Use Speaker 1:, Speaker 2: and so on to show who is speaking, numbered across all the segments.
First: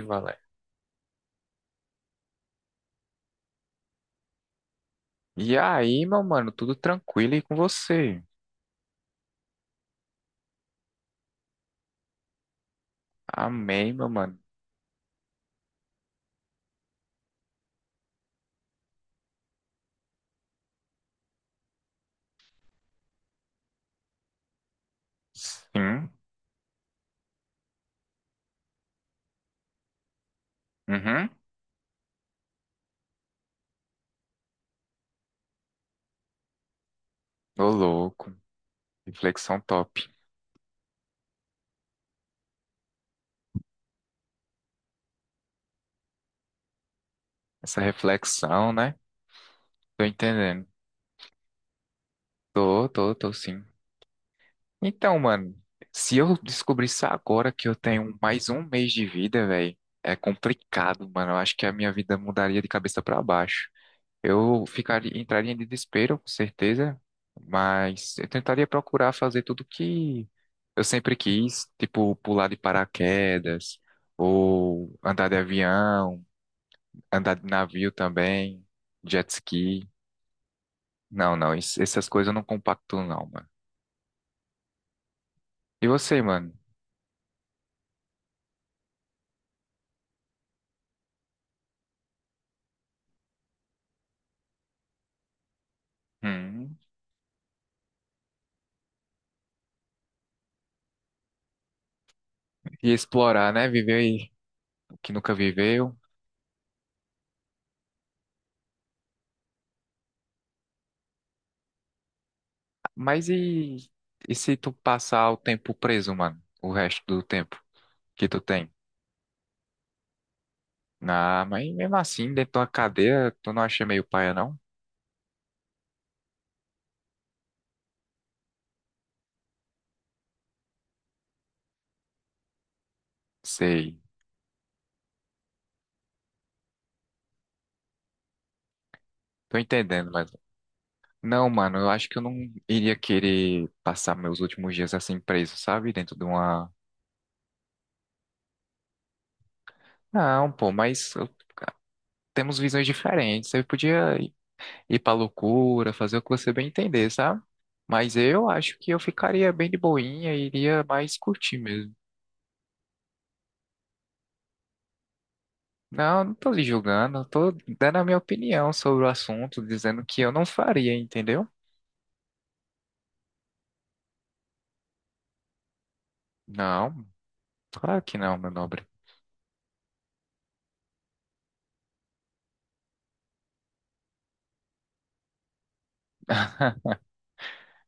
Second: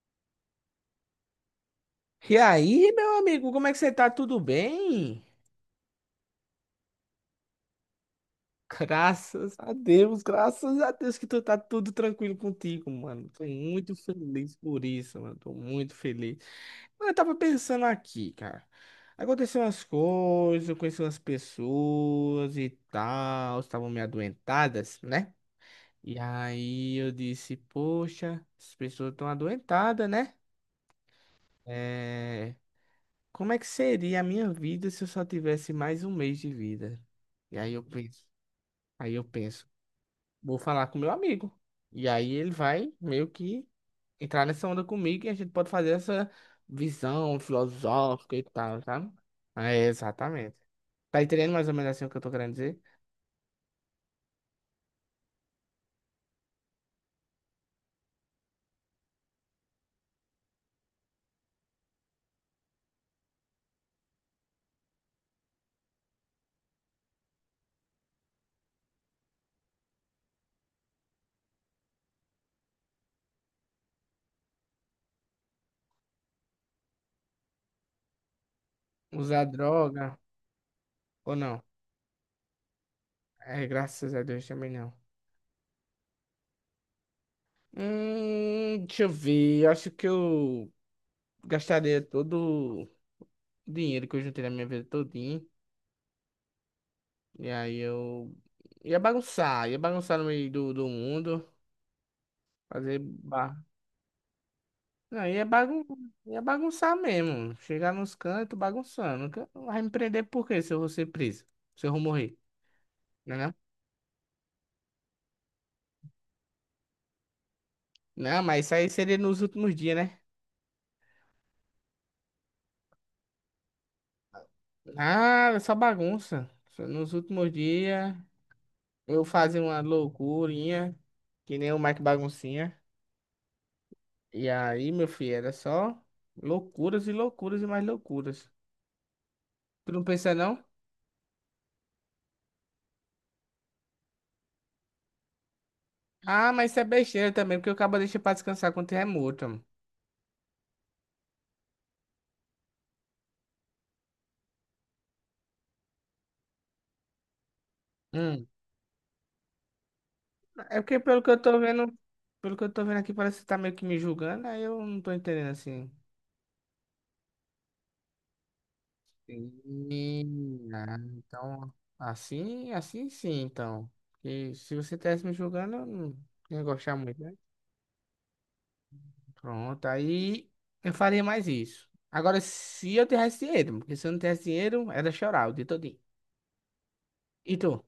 Speaker 1: E Valé.
Speaker 2: E aí, meu amigo, como é que você tá? Tudo bem?
Speaker 1: E aí, meu mano, tudo tranquilo aí com você?
Speaker 2: Graças a Deus que tu tá tudo tranquilo contigo, mano. Tô
Speaker 1: Amém,
Speaker 2: muito
Speaker 1: meu mano.
Speaker 2: feliz por isso, mano. Tô muito feliz. Mano, eu tava pensando aqui, cara. Aconteceu umas coisas, eu conheci umas pessoas e tal, estavam me adoentadas, né?
Speaker 1: Sim.
Speaker 2: E aí eu disse, poxa, as pessoas estão adoentadas, né?
Speaker 1: Uhum.
Speaker 2: É, como é que seria a minha vida se eu só tivesse mais um mês de vida? E
Speaker 1: Ô, louco.
Speaker 2: aí eu
Speaker 1: Reflexão
Speaker 2: penso,
Speaker 1: top.
Speaker 2: vou falar com meu amigo. E aí ele vai meio que entrar nessa onda comigo e a gente pode fazer essa visão
Speaker 1: Essa
Speaker 2: filosófica e
Speaker 1: reflexão,
Speaker 2: tal,
Speaker 1: né?
Speaker 2: tá? É,
Speaker 1: Tô
Speaker 2: exatamente.
Speaker 1: entendendo.
Speaker 2: Tá entendendo mais ou menos assim o que eu tô querendo dizer?
Speaker 1: Tô, tô, tô sim. Então, mano, se eu descobrisse agora que eu tenho mais um mês de vida, velho, é complicado, mano. Eu acho que a minha vida mudaria de cabeça pra baixo. Eu ficaria, entraria em desespero, com certeza, mas eu tentaria procurar fazer tudo que eu sempre quis, tipo pular de paraquedas, ou andar de avião, andar de navio também, jet
Speaker 2: Usar
Speaker 1: ski.
Speaker 2: droga
Speaker 1: Não,
Speaker 2: ou
Speaker 1: não,
Speaker 2: não?
Speaker 1: essas coisas eu não compacto não, mano.
Speaker 2: É, graças a Deus também não.
Speaker 1: E você, mano?
Speaker 2: Deixa eu ver. Eu acho que eu gastaria todo o dinheiro que eu juntei na minha vida todinha.
Speaker 1: Hum,
Speaker 2: E aí eu ia bagunçar no meio do mundo,
Speaker 1: e
Speaker 2: fazer
Speaker 1: explorar,
Speaker 2: barra.
Speaker 1: né? Viver aí o que
Speaker 2: Não,
Speaker 1: nunca
Speaker 2: ia, bagun
Speaker 1: viveu.
Speaker 2: ia bagunçar mesmo. Chegar nos cantos bagunçando. Que- Vai me prender por quê se eu vou ser preso? Se eu vou morrer,
Speaker 1: Mas
Speaker 2: né? Não,
Speaker 1: e se tu passar o tempo preso, mano? O resto do tempo que tu
Speaker 2: não, mas
Speaker 1: tem?
Speaker 2: isso aí seria nos últimos dias, né?
Speaker 1: Ah, mas mesmo assim, dentro da cadeia, tu não acha meio paia, não?
Speaker 2: Ah, só bagunça. Só nos últimos dias eu fazia uma loucurinha, que nem o Mike Baguncinha.
Speaker 1: Sei.
Speaker 2: E aí, meu filho, era só loucuras e loucuras e mais loucuras.
Speaker 1: Tô
Speaker 2: Tu não
Speaker 1: entendendo, mas.
Speaker 2: pensa, não?
Speaker 1: Não, mano, eu acho que eu não iria querer passar meus últimos dias assim preso, sabe? Dentro de
Speaker 2: Ah, mas
Speaker 1: uma.
Speaker 2: isso é besteira também, porque o cabo deixa pra descansar quando é morto.
Speaker 1: Não, pô, temos visões diferentes. Você podia ir pra loucura, fazer o que você bem entender, sabe? Mas
Speaker 2: Hum.
Speaker 1: eu acho que eu ficaria bem de boinha e
Speaker 2: É
Speaker 1: iria
Speaker 2: porque
Speaker 1: mais
Speaker 2: pelo que eu
Speaker 1: curtir
Speaker 2: tô vendo,
Speaker 1: mesmo.
Speaker 2: pelo que eu tô vendo aqui, parece que você tá meio que me julgando, aí eu não tô entendendo assim.
Speaker 1: Não, não tô lhe julgando, eu tô dando a minha opinião sobre o assunto, dizendo que eu não
Speaker 2: Sim,
Speaker 1: faria,
Speaker 2: ah,
Speaker 1: entendeu?
Speaker 2: então, assim sim, então. Porque se você tivesse me julgando, eu não ia gostar
Speaker 1: Não.
Speaker 2: muito, né?
Speaker 1: Claro que não, meu nobre.
Speaker 2: Pronto, aí eu faria mais isso. Agora, se eu tivesse dinheiro, porque se eu não tivesse dinheiro, era chorar o dia todinho. E tu?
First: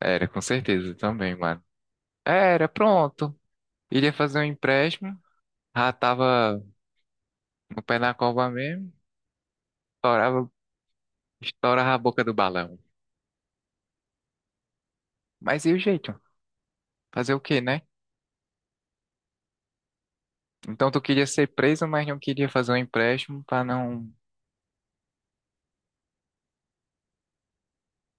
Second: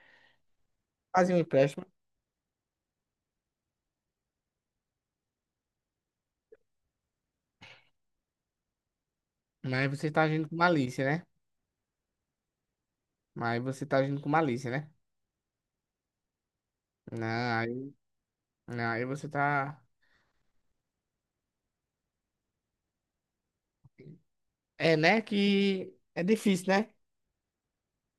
Speaker 1: Era, com certeza também,
Speaker 2: Fazia um
Speaker 1: mano.
Speaker 2: empréstimo,
Speaker 1: Era, pronto. Iria fazer um empréstimo, já tava no pé na cova mesmo,
Speaker 2: mas você tá agindo
Speaker 1: estourava,
Speaker 2: com malícia, né?
Speaker 1: estourava a boca do balão.
Speaker 2: Mas você tá agindo com malícia, né?
Speaker 1: Mas e o jeito? Fazer o
Speaker 2: Não,
Speaker 1: quê, né?
Speaker 2: aí, não, aí você tá.
Speaker 1: Então tu queria ser preso, mas não queria fazer um empréstimo pra não.
Speaker 2: É, né? Que é difícil, né?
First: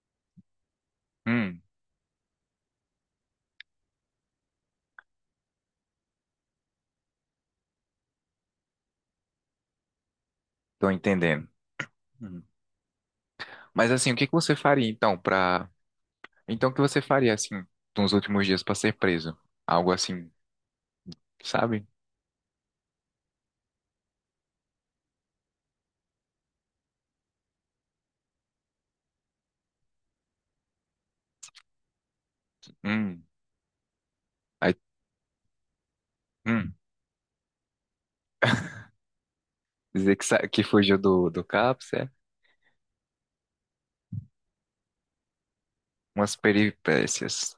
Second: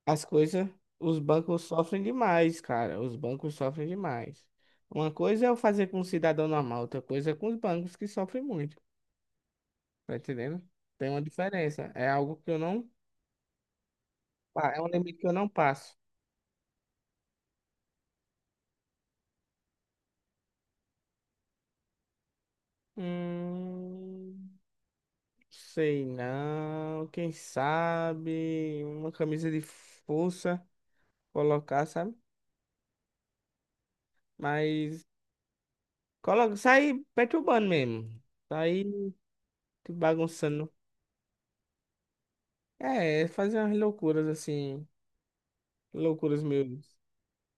Speaker 2: As coisas. Os
Speaker 1: Hum,
Speaker 2: bancos sofrem demais, cara. Os bancos sofrem demais. Uma coisa é eu fazer com um cidadão normal, outra coisa é com os bancos que sofrem muito. Tá entendendo?
Speaker 1: tô
Speaker 2: Tem uma
Speaker 1: entendendo.
Speaker 2: diferença. É algo
Speaker 1: Hum.
Speaker 2: que eu não.
Speaker 1: Mas assim, o que que você
Speaker 2: É um
Speaker 1: faria então
Speaker 2: limite que eu não
Speaker 1: pra.
Speaker 2: passo.
Speaker 1: Então o que você faria assim nos últimos dias pra ser preso? Algo assim, sabe?
Speaker 2: Hum, sei não. Quem sabe uma camisa de força colocar, sabe?
Speaker 1: Hum. Aí,
Speaker 2: Mas coloca,
Speaker 1: hum.
Speaker 2: sai perturbando mesmo. Sai
Speaker 1: Dizer que, que
Speaker 2: bagunçando.
Speaker 1: fugiu do CAPS, é?
Speaker 2: É, fazer umas loucuras assim.
Speaker 1: Umas
Speaker 2: Loucuras meio.
Speaker 1: peripécias.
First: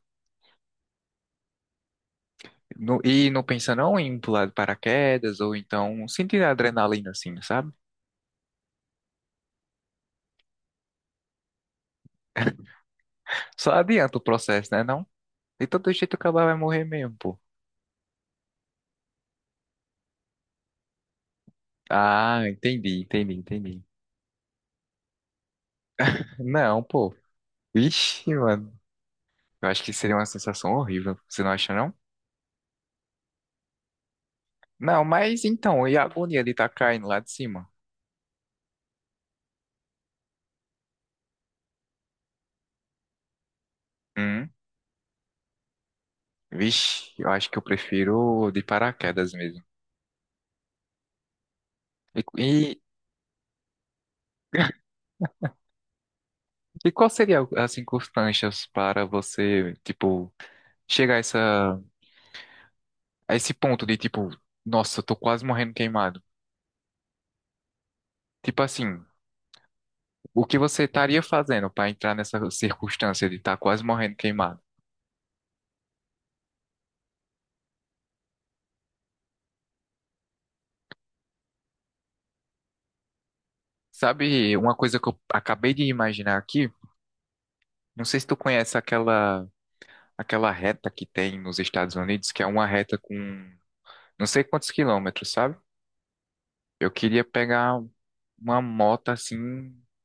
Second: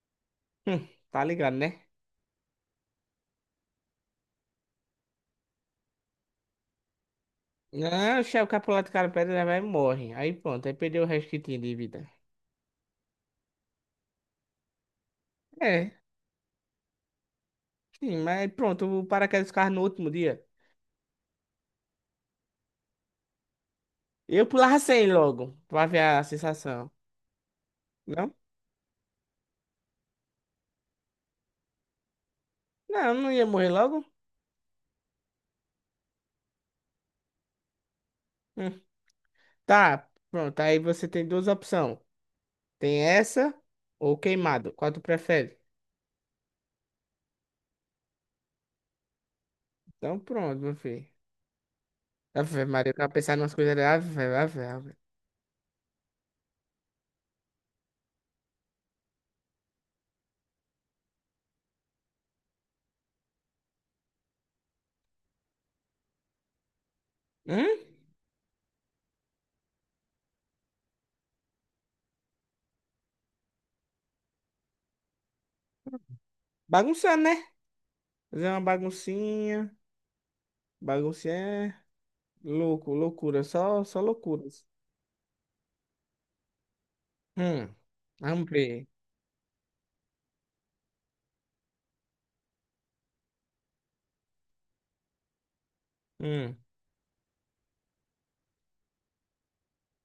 Speaker 2: Tá ligado, né?
Speaker 1: E não pensa não em pular de paraquedas ou então sentir a adrenalina assim, sabe?
Speaker 2: Não, o chefe capulado do cara pedra ele vai e morre. Aí pronto, aí perdeu o resto que tinha de vida.
Speaker 1: Só adianta o processo, né, não? De todo
Speaker 2: É,
Speaker 1: jeito o cara vai morrer mesmo, pô.
Speaker 2: sim, mas pronto, o paraquedas dos carros no último dia.
Speaker 1: Ah, entendi, entendi, entendi.
Speaker 2: Eu pulava 100 logo, pra ver a
Speaker 1: Não,
Speaker 2: sensação.
Speaker 1: pô.
Speaker 2: Não?
Speaker 1: Ixi, mano. Eu acho que seria uma sensação horrível. Você não acha, não?
Speaker 2: Não, não ia morrer logo.
Speaker 1: Não, mas então, e a agonia de estar caindo lá de cima?
Speaker 2: Hum. Tá, pronto, aí você tem duas opções. Tem essa ou
Speaker 1: Hum?
Speaker 2: queimado. Qual tu prefere?
Speaker 1: Vixe, eu acho que eu prefiro de paraquedas mesmo.
Speaker 2: Então pronto, meu filho.
Speaker 1: E, e,
Speaker 2: Ave Maria, eu tava pensando em umas coisas ali. Ave, ave, ave.
Speaker 1: e qual seria, as circunstâncias para você, tipo... chega a, essa, a esse ponto de tipo, nossa, eu tô quase morrendo queimado.
Speaker 2: Hum?
Speaker 1: Tipo assim, o que você estaria fazendo para entrar nessa circunstância de estar quase morrendo queimado?
Speaker 2: Bagunçando, né? Fazer uma baguncinha. Baguncinha é louco, loucura. Só
Speaker 1: Sabe
Speaker 2: loucuras.
Speaker 1: uma coisa que eu acabei de imaginar aqui?
Speaker 2: Hum.
Speaker 1: Não sei se tu
Speaker 2: Vamos
Speaker 1: conhece
Speaker 2: ver.
Speaker 1: aquela reta que tem nos Estados Unidos, que é uma reta com não sei quantos quilômetros, sabe?
Speaker 2: Hum.
Speaker 1: Eu queria pegar uma moto assim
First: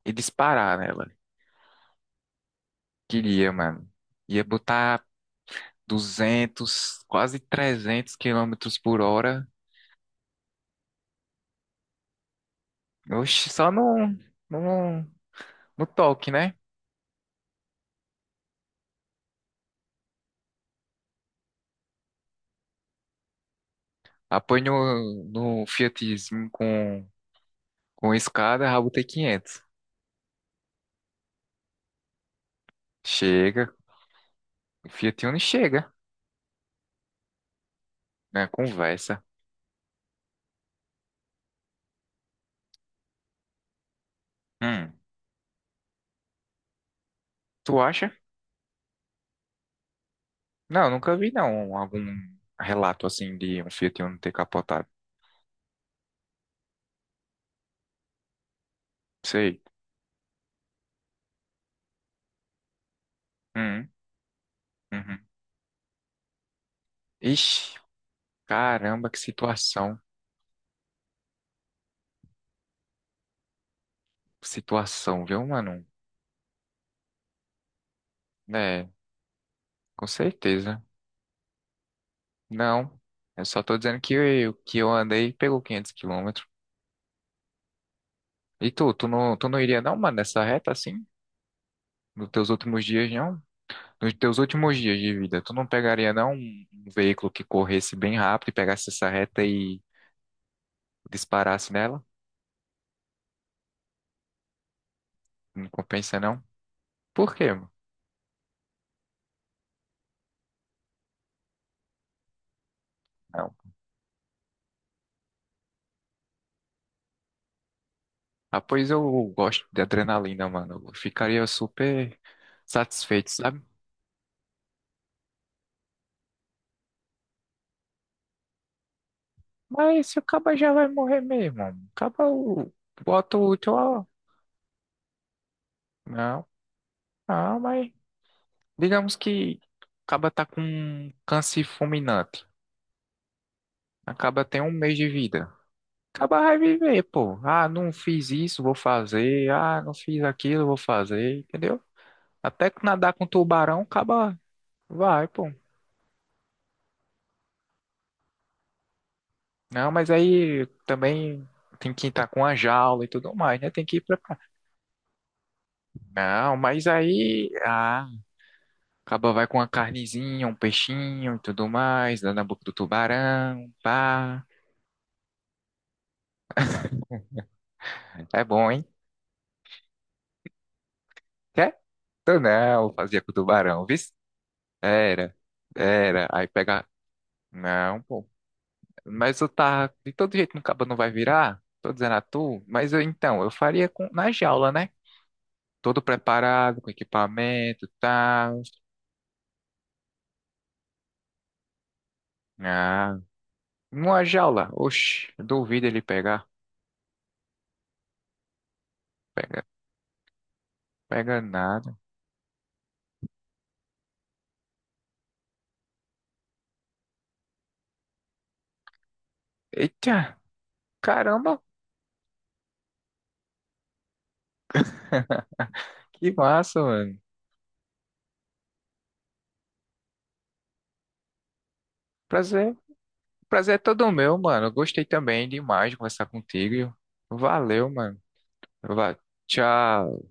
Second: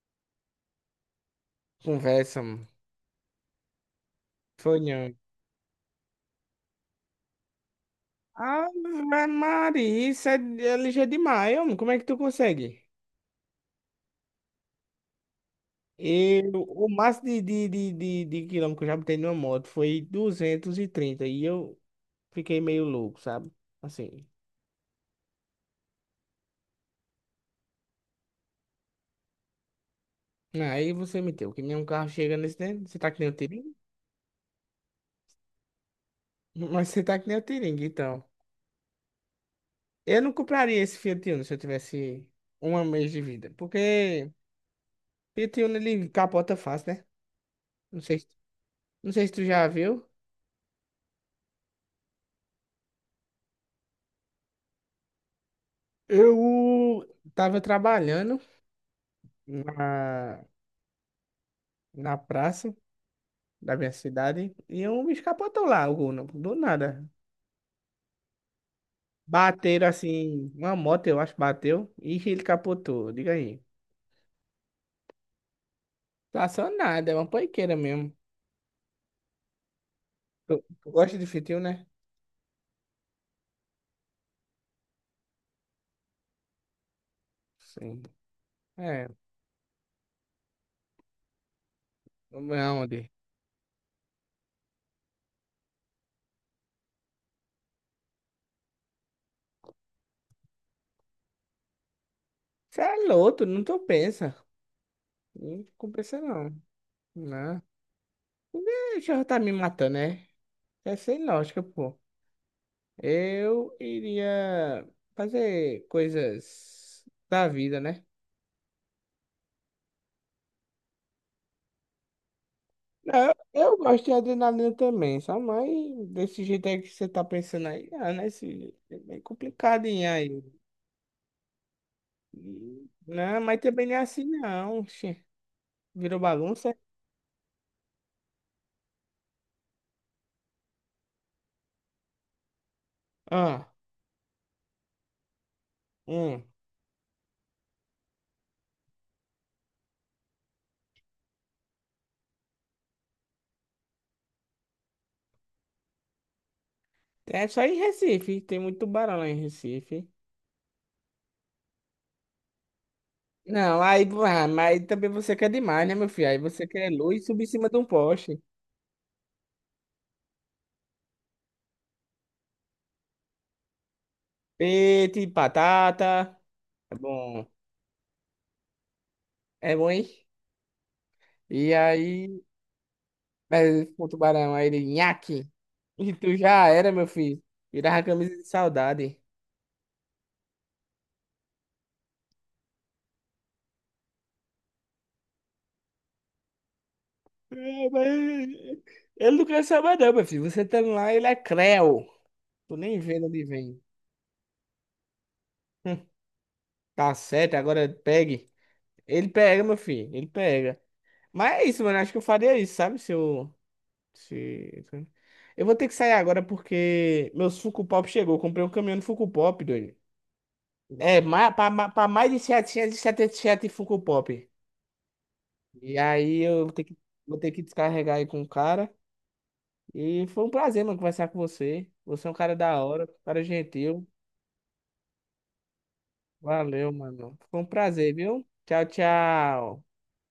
Speaker 1: e disparar nela.
Speaker 2: Conversa, mano.
Speaker 1: Queria, mano. Ia
Speaker 2: Foi
Speaker 1: botar
Speaker 2: não.
Speaker 1: 200 quase 300 quilômetros por
Speaker 2: Ave
Speaker 1: hora.
Speaker 2: Maria, isso é, é ligeiro demais, homem. Como é que tu consegue?
Speaker 1: Oxe, só no, no toque,
Speaker 2: Eu,
Speaker 1: né?
Speaker 2: o máximo de, quilômetro que eu já botei numa moto foi 230 e eu fiquei meio louco, sabe? Assim.
Speaker 1: Apoio no Fiatzinho com escada, rabotei 500.
Speaker 2: Aí você me deu que nenhum carro chega nesse dentro. Você tá que nem o
Speaker 1: Chega,
Speaker 2: Tiringue?
Speaker 1: o Fiat Uno chega,
Speaker 2: Mas você tá que nem o Tiringue, então.
Speaker 1: né? Conversa.
Speaker 2: Eu não compraria esse Fiat Uno se eu tivesse um mês de vida. Porque
Speaker 1: Hum,
Speaker 2: Fiat Uno, ele capota fácil, né?
Speaker 1: tu
Speaker 2: Não
Speaker 1: acha?
Speaker 2: sei, não sei se tu já viu.
Speaker 1: Não, nunca vi não algum relato assim de um Fiat Uno ter capotado.
Speaker 2: Eu tava trabalhando
Speaker 1: Sei.
Speaker 2: na, na praça da
Speaker 1: Hum,
Speaker 2: minha cidade e um
Speaker 1: uhum.
Speaker 2: bicho capotou lá, o Uno, do nada.
Speaker 1: Ixi, caramba, que
Speaker 2: Bateram
Speaker 1: situação.
Speaker 2: assim, uma moto, eu acho, bateu e ele capotou. Diga aí.
Speaker 1: Situação, viu, mano?
Speaker 2: Tá só nada, é uma poiqueira mesmo.
Speaker 1: É, com
Speaker 2: Tu,
Speaker 1: certeza.
Speaker 2: tu gosta de fitio, né?
Speaker 1: Não, eu só tô dizendo que que eu andei e pegou 500 quilômetros.
Speaker 2: Sim.
Speaker 1: E
Speaker 2: É,
Speaker 1: tu não iria não, mano, nessa reta assim? Nos teus
Speaker 2: vamos
Speaker 1: últimos dias,
Speaker 2: aonde?
Speaker 1: não? Nos teus últimos dias de vida, tu não pegaria não um veículo que corresse bem rápido e pegasse essa reta e disparasse nela?
Speaker 2: Você é louco, não tô pensa. Não
Speaker 1: Não compensa
Speaker 2: compensa
Speaker 1: não?
Speaker 2: não.
Speaker 1: Por quê,
Speaker 2: Não.
Speaker 1: mano?
Speaker 2: O já tá me matando, né? É sem lógica, pô.
Speaker 1: Não.
Speaker 2: Eu iria fazer coisas da vida, né?
Speaker 1: Ah, pois eu gosto de adrenalina, mano. Eu ficaria super satisfeito,
Speaker 2: Não,
Speaker 1: sabe?
Speaker 2: eu gosto de adrenalina também, só mas desse jeito aí que você tá pensando aí, ah, né? Esse, é bem complicado hein,
Speaker 1: Mas se o
Speaker 2: aí.
Speaker 1: caba já vai morrer mesmo, mano. O caba bota
Speaker 2: Não,
Speaker 1: o
Speaker 2: mas
Speaker 1: útil,
Speaker 2: também não é
Speaker 1: ó.
Speaker 2: assim não. Oxi. Virou
Speaker 1: Não.
Speaker 2: bagunça?
Speaker 1: Ah, mas digamos que acaba tá com um câncer fulminante.
Speaker 2: Ah.
Speaker 1: Acaba tem um mês de vida. Acaba
Speaker 2: Hum.
Speaker 1: vai viver, pô. Ah, não fiz isso, vou fazer. Ah, não fiz aquilo, vou fazer. Entendeu? Até que nadar com tubarão, acaba vai, pô.
Speaker 2: É só em Recife, tem muito tubarão lá em
Speaker 1: Não,
Speaker 2: Recife.
Speaker 1: mas aí também tem que estar com a jaula e tudo mais, né?
Speaker 2: Não,
Speaker 1: Tem que ir
Speaker 2: aí,
Speaker 1: preparar.
Speaker 2: ah, mas também você quer demais, né, meu filho? Aí
Speaker 1: Não,
Speaker 2: você
Speaker 1: mas
Speaker 2: quer luz e subir em
Speaker 1: aí.
Speaker 2: cima de um
Speaker 1: Ah,
Speaker 2: poste.
Speaker 1: acaba vai com uma carnezinha, um peixinho e tudo mais, dando na boca do tubarão. Pá.
Speaker 2: Peixe, batata, é bom,
Speaker 1: É bom, hein?
Speaker 2: é bom, hein? E
Speaker 1: Quer?
Speaker 2: aí,
Speaker 1: Eu não, fazia com o tubarão,
Speaker 2: mas
Speaker 1: viu?
Speaker 2: o tubarão, aí ele,
Speaker 1: Era,
Speaker 2: nhaque. E
Speaker 1: era.
Speaker 2: tu
Speaker 1: Aí
Speaker 2: já
Speaker 1: pega.
Speaker 2: era, meu filho. Virava
Speaker 1: Não,
Speaker 2: a
Speaker 1: pô.
Speaker 2: camisa de saudade.
Speaker 1: Mas eu tá. De todo jeito, no cabo não vai virar. Tô dizendo a tu. Mas eu, então, eu faria com... na jaula, né? Todo preparado, com equipamento
Speaker 2: É,
Speaker 1: e
Speaker 2: mas
Speaker 1: tal.
Speaker 2: ele não quer saber, não, meu filho. Você tá lá, ele é creu. Tu nem
Speaker 1: Ah,
Speaker 2: vendo onde vem.
Speaker 1: numa jaula. Oxi, duvido ele
Speaker 2: Hum,
Speaker 1: pegar.
Speaker 2: Tá certo, agora pegue. Ele
Speaker 1: Pega,
Speaker 2: pega, meu filho, ele pega.
Speaker 1: pega
Speaker 2: Mas é isso,
Speaker 1: nada.
Speaker 2: mano. Acho que eu faria isso, sabe? Se eu. Se... eu vou ter que sair agora porque meu Funko Pop chegou. Eu comprei um caminhão de Funko Pop, doido.
Speaker 1: Eita,
Speaker 2: É,
Speaker 1: caramba,
Speaker 2: pra mais de 777 Funko Pop. E
Speaker 1: que
Speaker 2: aí eu vou
Speaker 1: massa,
Speaker 2: ter que,
Speaker 1: mano.
Speaker 2: descarregar aí com o cara. E foi um prazer, mano, conversar com você. Você é um cara
Speaker 1: Prazer.
Speaker 2: da hora, um cara
Speaker 1: Prazer é
Speaker 2: gentil.
Speaker 1: todo meu, mano. Eu gostei também demais de conversar
Speaker 2: Valeu,
Speaker 1: contigo.
Speaker 2: mano. Foi um
Speaker 1: Valeu,
Speaker 2: prazer,
Speaker 1: mano.
Speaker 2: viu? Tchau,
Speaker 1: Vai.
Speaker 2: tchau.
Speaker 1: Tchau.